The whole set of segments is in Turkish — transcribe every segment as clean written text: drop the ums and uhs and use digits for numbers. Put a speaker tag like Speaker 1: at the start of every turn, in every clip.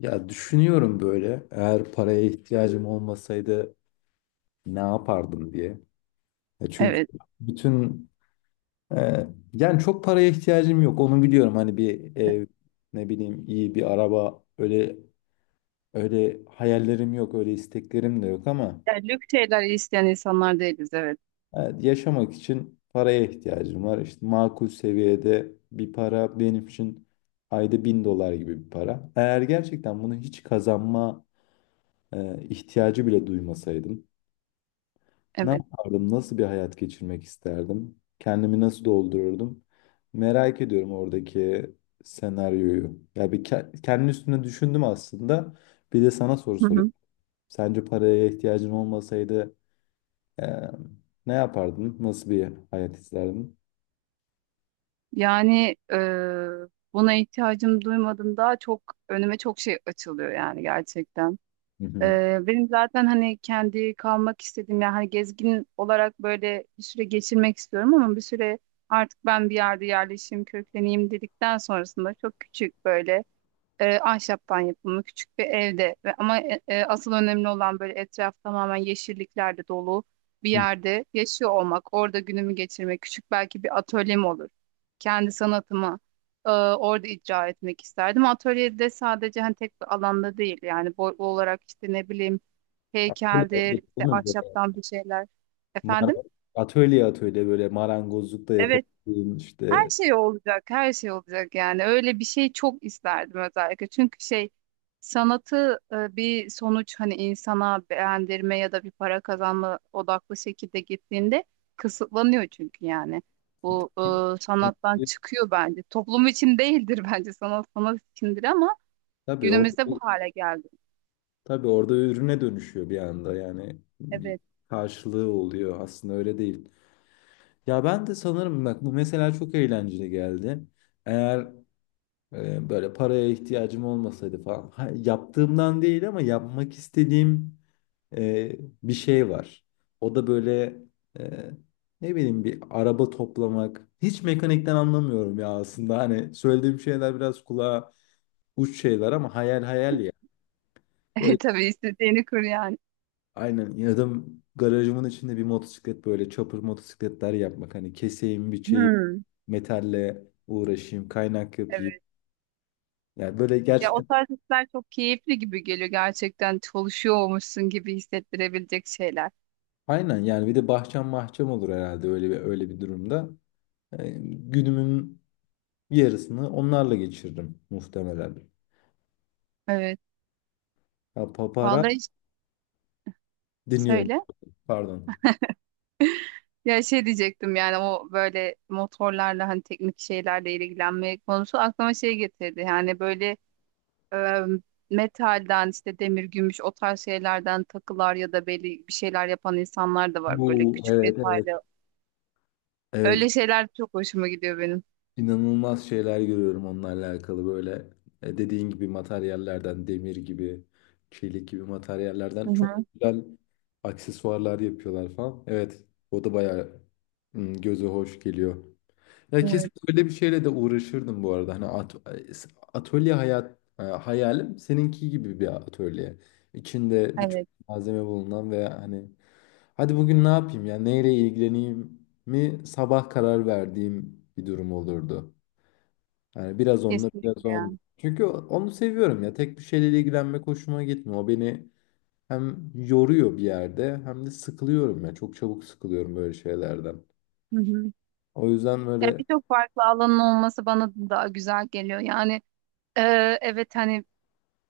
Speaker 1: Ya düşünüyorum böyle eğer paraya ihtiyacım olmasaydı ne yapardım diye. Ya çünkü
Speaker 2: Evet.
Speaker 1: bütün e, yani çok paraya ihtiyacım yok, onu biliyorum. Hani bir
Speaker 2: Evet.
Speaker 1: ev, ne bileyim, iyi bir araba, öyle öyle hayallerim yok, öyle isteklerim de yok ama
Speaker 2: Yani lüks şeyler isteyen insanlar değiliz. Evet.
Speaker 1: evet, yaşamak için paraya ihtiyacım var. İşte makul seviyede bir para benim için, ayda 1000 dolar gibi bir para. Eğer gerçekten bunu hiç kazanma ihtiyacı bile duymasaydım. Ne
Speaker 2: Evet.
Speaker 1: yapardım? Nasıl bir hayat geçirmek isterdim? Kendimi nasıl doldururdum? Merak ediyorum oradaki senaryoyu. Ya kendi üstüne düşündüm aslında. Bir de sana soru
Speaker 2: Hı
Speaker 1: sorayım.
Speaker 2: hı.
Speaker 1: Sence paraya ihtiyacın olmasaydı eee, ne yapardın? Nasıl bir hayat isterdin?
Speaker 2: Yani buna ihtiyacım duymadım daha çok önüme çok şey açılıyor yani gerçekten.
Speaker 1: Hı hı.
Speaker 2: Benim zaten hani kendi kalmak istediğim yani hani gezgin olarak böyle bir süre geçirmek istiyorum ama bir süre artık ben bir yerde yerleşeyim, kökleneyim dedikten sonrasında çok küçük böyle ahşaptan yapımı küçük bir evde ve ama asıl önemli olan böyle etraf tamamen yeşilliklerle dolu bir
Speaker 1: Hı.
Speaker 2: yerde yaşıyor olmak, orada günümü geçirmek, küçük belki bir atölyem olur. Kendi sanatımı orada icra etmek isterdim. Atölyede sadece hani tek bir alanda değil yani boy olarak işte ne bileyim
Speaker 1: Atölye
Speaker 2: heykeldir,
Speaker 1: atölye değil
Speaker 2: işte
Speaker 1: mi böyle?
Speaker 2: ahşaptan bir şeyler.
Speaker 1: Mara-
Speaker 2: Efendim?
Speaker 1: Atölye atölye böyle, marangozluk da yapabildiğin
Speaker 2: Her
Speaker 1: işte.
Speaker 2: şey olacak, her şey olacak yani. Öyle bir şey çok isterdim özellikle. Çünkü şey sanatı bir sonuç hani insana beğendirme ya da bir para kazanma odaklı şekilde gittiğinde kısıtlanıyor çünkü yani. Bu sanattan çıkıyor bence. Toplum için değildir bence sanat sanat içindir ama
Speaker 1: Tabii orada
Speaker 2: günümüzde bu hale geldi.
Speaker 1: Tabii orada ürüne dönüşüyor bir anda, yani bir
Speaker 2: Evet.
Speaker 1: karşılığı oluyor, aslında öyle değil. Ya ben de sanırım, bak bu mesela çok eğlenceli geldi. Eğer böyle paraya ihtiyacım olmasaydı falan, ha, yaptığımdan değil ama yapmak istediğim e, bir şey var. O da böyle e, ne bileyim, bir araba toplamak. Hiç mekanikten anlamıyorum ya aslında, hani söylediğim şeyler biraz kulağa uç şeyler ama hayal hayal ya.
Speaker 2: E,
Speaker 1: Böyle
Speaker 2: tabii istediğini kur yani.
Speaker 1: Aynen, ya da garajımın içinde bir motosiklet, böyle çapır motosikletler yapmak. Hani keseyim, biçeyim,
Speaker 2: Hmm.
Speaker 1: metalle uğraşayım, kaynak yapayım.
Speaker 2: Evet.
Speaker 1: Yani böyle
Speaker 2: Ya o
Speaker 1: gerçekten
Speaker 2: tarz hisler çok keyifli gibi geliyor gerçekten çalışıyormuşsun gibi hissettirebilecek şeyler.
Speaker 1: aynen, yani bir de bahçem bahçem olur herhalde öyle bir, öyle bir durumda. Yani günümün yarısını onlarla geçirdim muhtemelen.
Speaker 2: Evet.
Speaker 1: Ha, papara
Speaker 2: Vallahi hiç-
Speaker 1: dinliyorum.
Speaker 2: söyle.
Speaker 1: Pardon.
Speaker 2: Ya şey diyecektim yani o böyle motorlarla hani teknik şeylerle ilgilenme konusu aklıma şey getirdi. Yani böyle e, metalden işte demir, gümüş o tarz şeylerden takılar ya da belli bir şeyler yapan insanlar da var böyle
Speaker 1: Bu,
Speaker 2: küçük
Speaker 1: evet evet.
Speaker 2: detaylı.
Speaker 1: Evet.
Speaker 2: Öyle şeyler çok hoşuma gidiyor benim.
Speaker 1: İnanılmaz şeyler görüyorum onlarla alakalı, böyle dediğin gibi materyallerden, demir gibi, çelik gibi
Speaker 2: Hı
Speaker 1: materyallerden çok
Speaker 2: hı.
Speaker 1: güzel aksesuarlar yapıyorlar falan. Evet, o da bayağı göze hoş geliyor. Ya kesin
Speaker 2: Evet.
Speaker 1: öyle bir şeyle de uğraşırdım bu arada. Hani atölye hayalim seninki gibi bir atölye. İçinde birçok
Speaker 2: Evet.
Speaker 1: malzeme bulunan ve hani hadi bugün ne yapayım ya, neyle ilgileneyim mi sabah karar verdiğim bir durum olurdu. Yani biraz onunla biraz
Speaker 2: Kesinlikle ya.
Speaker 1: onunla. Çünkü onu seviyorum ya. Tek bir şeyle ilgilenmek hoşuma gitmiyor. O beni hem yoruyor bir yerde, hem de sıkılıyorum ya. Çok çabuk sıkılıyorum böyle şeylerden.
Speaker 2: Hı hı.
Speaker 1: O yüzden
Speaker 2: Ya
Speaker 1: böyle,
Speaker 2: birçok farklı alanın olması bana daha güzel geliyor. Yani e, evet hani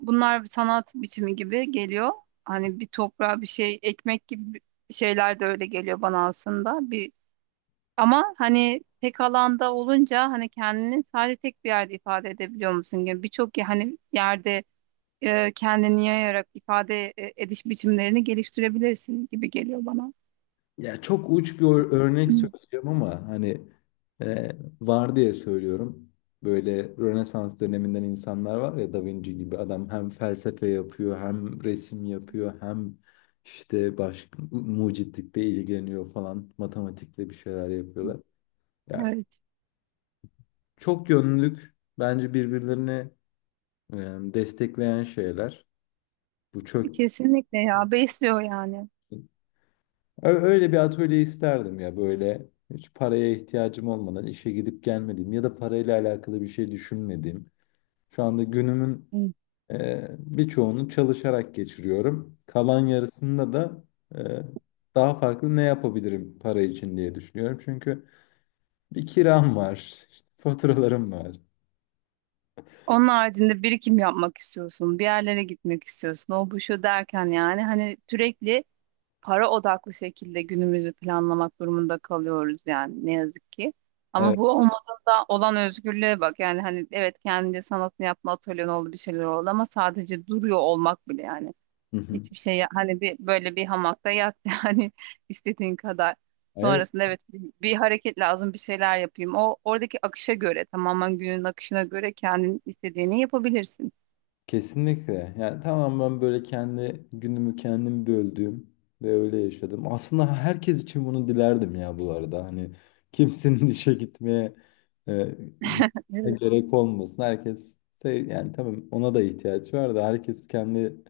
Speaker 2: bunlar bir sanat biçimi gibi geliyor. Hani bir toprağa bir şey ekmek gibi şeyler de öyle geliyor bana aslında. Bir ama hani tek alanda olunca hani kendini sadece tek bir yerde ifade edebiliyor musun gibi birçok hani yerde kendini yayarak ifade ediş biçimlerini geliştirebilirsin gibi geliyor bana.
Speaker 1: ya çok uç bir örnek söyleyeceğim ama hani e, var diye söylüyorum. Böyle Rönesans döneminden insanlar var ya, Da Vinci gibi. Adam hem felsefe yapıyor, hem resim yapıyor, hem işte başka mucitlikle ilgileniyor falan, matematikle bir şeyler yapıyorlar. Ya
Speaker 2: Evet,
Speaker 1: çok yönlülük bence birbirlerini e, destekleyen şeyler. Bu çok
Speaker 2: kesinlikle ya besliyor yani.
Speaker 1: Öyle bir atölye isterdim ya, böyle hiç paraya ihtiyacım olmadan işe gidip gelmediğim ya da parayla alakalı bir şey düşünmediğim. Şu anda günümün birçoğunu çalışarak geçiriyorum. Kalan yarısında da e, daha farklı ne yapabilirim para için diye düşünüyorum. Çünkü bir kiram var, işte faturalarım var.
Speaker 2: Onun haricinde birikim yapmak istiyorsun, bir yerlere gitmek istiyorsun. O bu şu derken yani hani sürekli para odaklı şekilde günümüzü planlamak durumunda kalıyoruz yani ne yazık ki. Ama
Speaker 1: Evet.
Speaker 2: bu olmadığında olan özgürlüğe bak. Yani hani evet kendince sanatını yapma atölyen oldu bir şeyler oldu ama sadece duruyor olmak bile yani.
Speaker 1: Hı hı.
Speaker 2: Hiçbir şey hani bir böyle bir hamakta yat yani istediğin kadar.
Speaker 1: Evet.
Speaker 2: Sonrasında evet bir hareket lazım bir şeyler yapayım. O oradaki akışa göre tamamen günün akışına göre kendin istediğini yapabilirsin.
Speaker 1: Kesinlikle. Yani tamam, ben böyle kendi günümü kendim böldüğüm ve öyle yaşadım. Aslında herkes için bunu dilerdim ya bu arada. Hani kimsenin işe e, gitmeye
Speaker 2: Evet,
Speaker 1: gerek olmasın. Herkes sev, yani tamam, ona da ihtiyaç var da, herkes kendi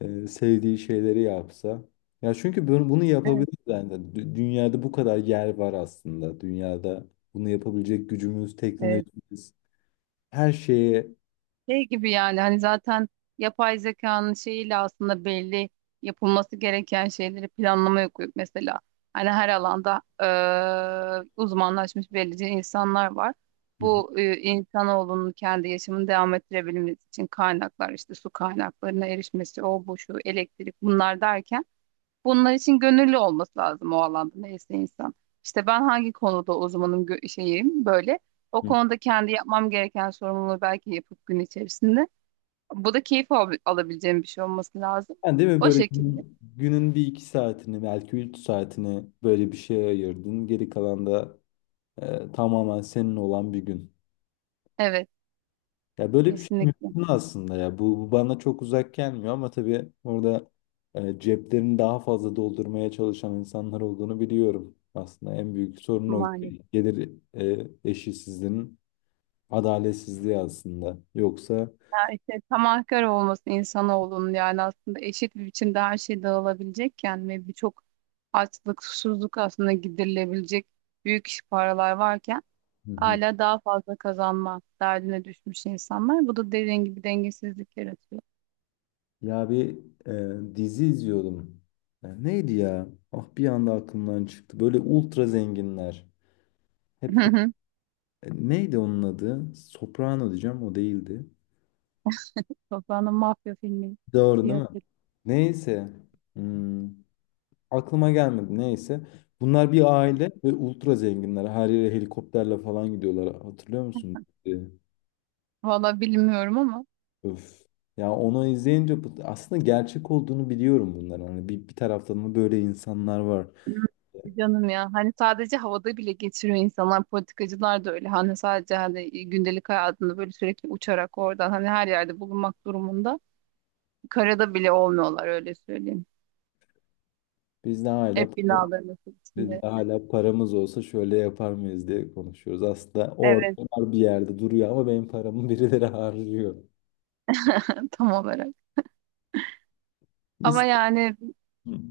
Speaker 1: sevdiği şeyleri yapsa. Ya çünkü bunu, bunu
Speaker 2: evet.
Speaker 1: yapabiliriz yani. Dünyada kadar yer var aslında. Dünyada bunu yapabilecek gücümüz,
Speaker 2: Ee,
Speaker 1: teknolojimiz, her şeye
Speaker 2: şey gibi yani hani zaten yapay zekanın şeyiyle aslında belli yapılması gereken şeyleri planlamaya koyup mesela hani her alanda uzmanlaşmış belirli insanlar var. Bu insanoğlunun kendi yaşamını devam ettirebilmesi için kaynaklar işte su kaynaklarına erişmesi, o bu şu elektrik bunlar derken bunlar için gönüllü olması lazım o alanda neyse insan. İşte ben hangi konuda uzmanım şeyim böyle. O konuda kendi yapmam gereken sorumluluğu belki yapıp gün içerisinde. Bu da keyif alabileceğim bir şey olması lazım.
Speaker 1: Yani değil mi,
Speaker 2: O
Speaker 1: böyle
Speaker 2: şekilde.
Speaker 1: günün bir iki saatini, belki 3 saatini böyle bir şeye ayırdın. Geri kalan da tamamen senin olan bir gün.
Speaker 2: Evet,
Speaker 1: Ya böyle bir şey
Speaker 2: kesinlikle.
Speaker 1: mümkün aslında ya. Bu, bu bana çok uzak gelmiyor ama tabii orada ceplerini daha fazla doldurmaya çalışan insanlar olduğunu biliyorum. Aslında en büyük sorun o,
Speaker 2: Maalesef.
Speaker 1: gelir eşitsizliğinin adaletsizliği aslında. Yoksa.
Speaker 2: Ya işte tamahkar olması insanoğlunun yani aslında eşit bir biçimde her şey dağılabilecekken ve birçok açlık, susuzluk aslında giderilebilecek büyük paralar varken
Speaker 1: Hı hı.
Speaker 2: hala daha fazla kazanma derdine düşmüş insanlar. Bu da dediğin gibi dengesizlik yaratıyor.
Speaker 1: Ya bir dizi izliyordum. Neydi ya? Ah, bir anda aklımdan çıktı. Böyle ultra zenginler. Hep neydi onun adı? Soprano diyeceğim, o değildi.
Speaker 2: Toprağın mafya filmi
Speaker 1: Doğru
Speaker 2: diye
Speaker 1: değil mi?
Speaker 2: hatırlıyorum.
Speaker 1: Neyse. Hmm, aklıma gelmedi, neyse. Bunlar bir aile ve ultra zenginler. Her yere helikopterle falan gidiyorlar. Hatırlıyor musun?
Speaker 2: Evet.
Speaker 1: E,
Speaker 2: Valla bilmiyorum ama
Speaker 1: Öf. Ya onu izleyince aslında gerçek olduğunu biliyorum bunların. Hani bir, taraftan da böyle insanlar var.
Speaker 2: canım ya. Hani sadece havada bile geçiriyor insanlar. Politikacılar da öyle. Hani sadece hani gündelik hayatında böyle sürekli uçarak oradan hani her yerde bulunmak durumunda. Karada bile olmuyorlar öyle söyleyeyim.
Speaker 1: Bizde hala
Speaker 2: Hep binaların
Speaker 1: Biz
Speaker 2: içinde.
Speaker 1: de hala paramız olsa şöyle yapar mıyız diye konuşuyoruz. Aslında orada
Speaker 2: Evet
Speaker 1: var, bir yerde duruyor, ama benim paramı birileri harcıyor.
Speaker 2: tam olarak. Ama
Speaker 1: İster.
Speaker 2: yani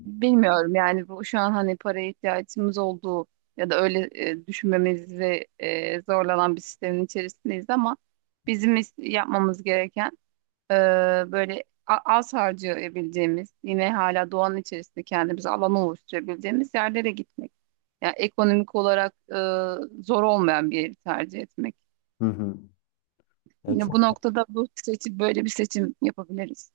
Speaker 2: bilmiyorum yani bu şu an hani paraya ihtiyacımız olduğu ya da öyle düşünmemizi zorlanan bir sistemin içerisindeyiz ama bizim yapmamız gereken e, böyle az harcayabileceğimiz yine hala doğanın içerisinde kendimize alan oluşturabileceğimiz yerlere gitmek. Yani ekonomik olarak zor olmayan bir yeri tercih etmek.
Speaker 1: Hı hı. Ya
Speaker 2: Yine bu
Speaker 1: çok
Speaker 2: noktada bu seçim böyle bir seçim yapabiliriz.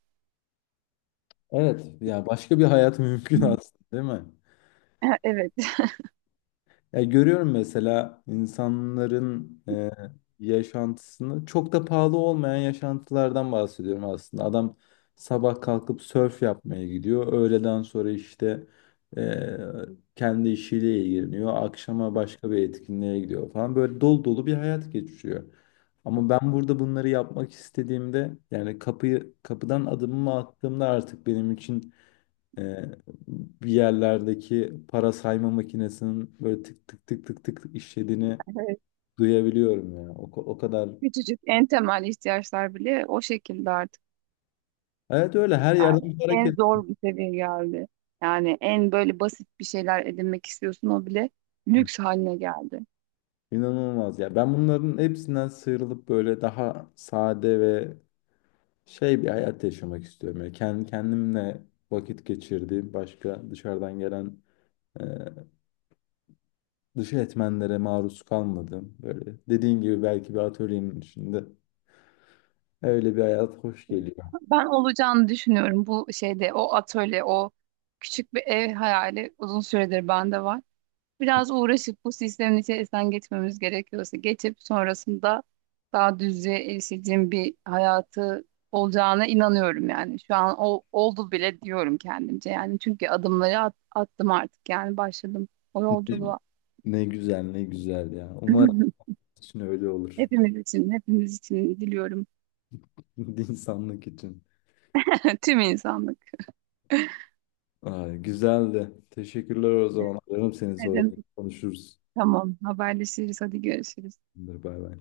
Speaker 1: Evet, ya başka bir hayat mümkün
Speaker 2: Hı.
Speaker 1: aslında değil mi?
Speaker 2: Evet.
Speaker 1: Ya görüyorum mesela insanların yaşantısını, çok da pahalı olmayan yaşantılardan bahsediyorum aslında. Adam sabah kalkıp sörf yapmaya gidiyor. Öğleden sonra işte e, kendi işiyle ilgileniyor. Akşama başka bir etkinliğe gidiyor falan. Böyle dolu dolu bir hayat geçiriyor. Ama ben burada bunları yapmak istediğimde, yani kapıyı, kapıdan adımımı attığımda artık benim için ee, bir yerlerdeki para sayma makinesinin böyle tık tık tık tık tık tık işlediğini
Speaker 2: Evet.
Speaker 1: duyabiliyorum ya. O, o kadar.
Speaker 2: Küçücük en temel ihtiyaçlar bile o şekilde artık.
Speaker 1: Evet, öyle her yerden
Speaker 2: Yani
Speaker 1: bir
Speaker 2: en
Speaker 1: hareket.
Speaker 2: zor bir seviye geldi. Yani en böyle basit bir şeyler edinmek istiyorsun o bile
Speaker 1: Hı.
Speaker 2: lüks haline geldi.
Speaker 1: İnanılmaz ya. Ben bunların hepsinden sıyrılıp böyle daha sade ve şey bir hayat yaşamak istiyorum. Yani kendi kendimle vakit geçirdiğim, başka dışarıdan gelen e, dış etmenlere maruz kalmadım. Böyle dediğin gibi belki bir atölyenin içinde öyle bir hayat hoş geliyor.
Speaker 2: Ben olacağını düşünüyorum bu şeyde o atölye o küçük bir ev hayali uzun süredir bende var. Biraz uğraşıp bu sistemin içerisinden geçmemiz gerekiyorsa geçip sonrasında daha düzlüğe erişeceğim bir hayatı olacağına inanıyorum yani. Şu an o oldu bile diyorum kendimce yani çünkü adımları attım artık yani başladım o yolculuğa.
Speaker 1: Ne güzel, ne güzel ya. Umarım için öyle olur.
Speaker 2: Hepimiz için, hepimiz için diliyorum.
Speaker 1: İnsanlık için.
Speaker 2: Tüm insanlık.
Speaker 1: Ay, güzeldi. Teşekkürler o zaman. Ararım seni
Speaker 2: Ne
Speaker 1: sonra,
Speaker 2: demek?
Speaker 1: konuşuruz.
Speaker 2: Tamam, haberleşiriz. Hadi görüşürüz.
Speaker 1: Bay bay.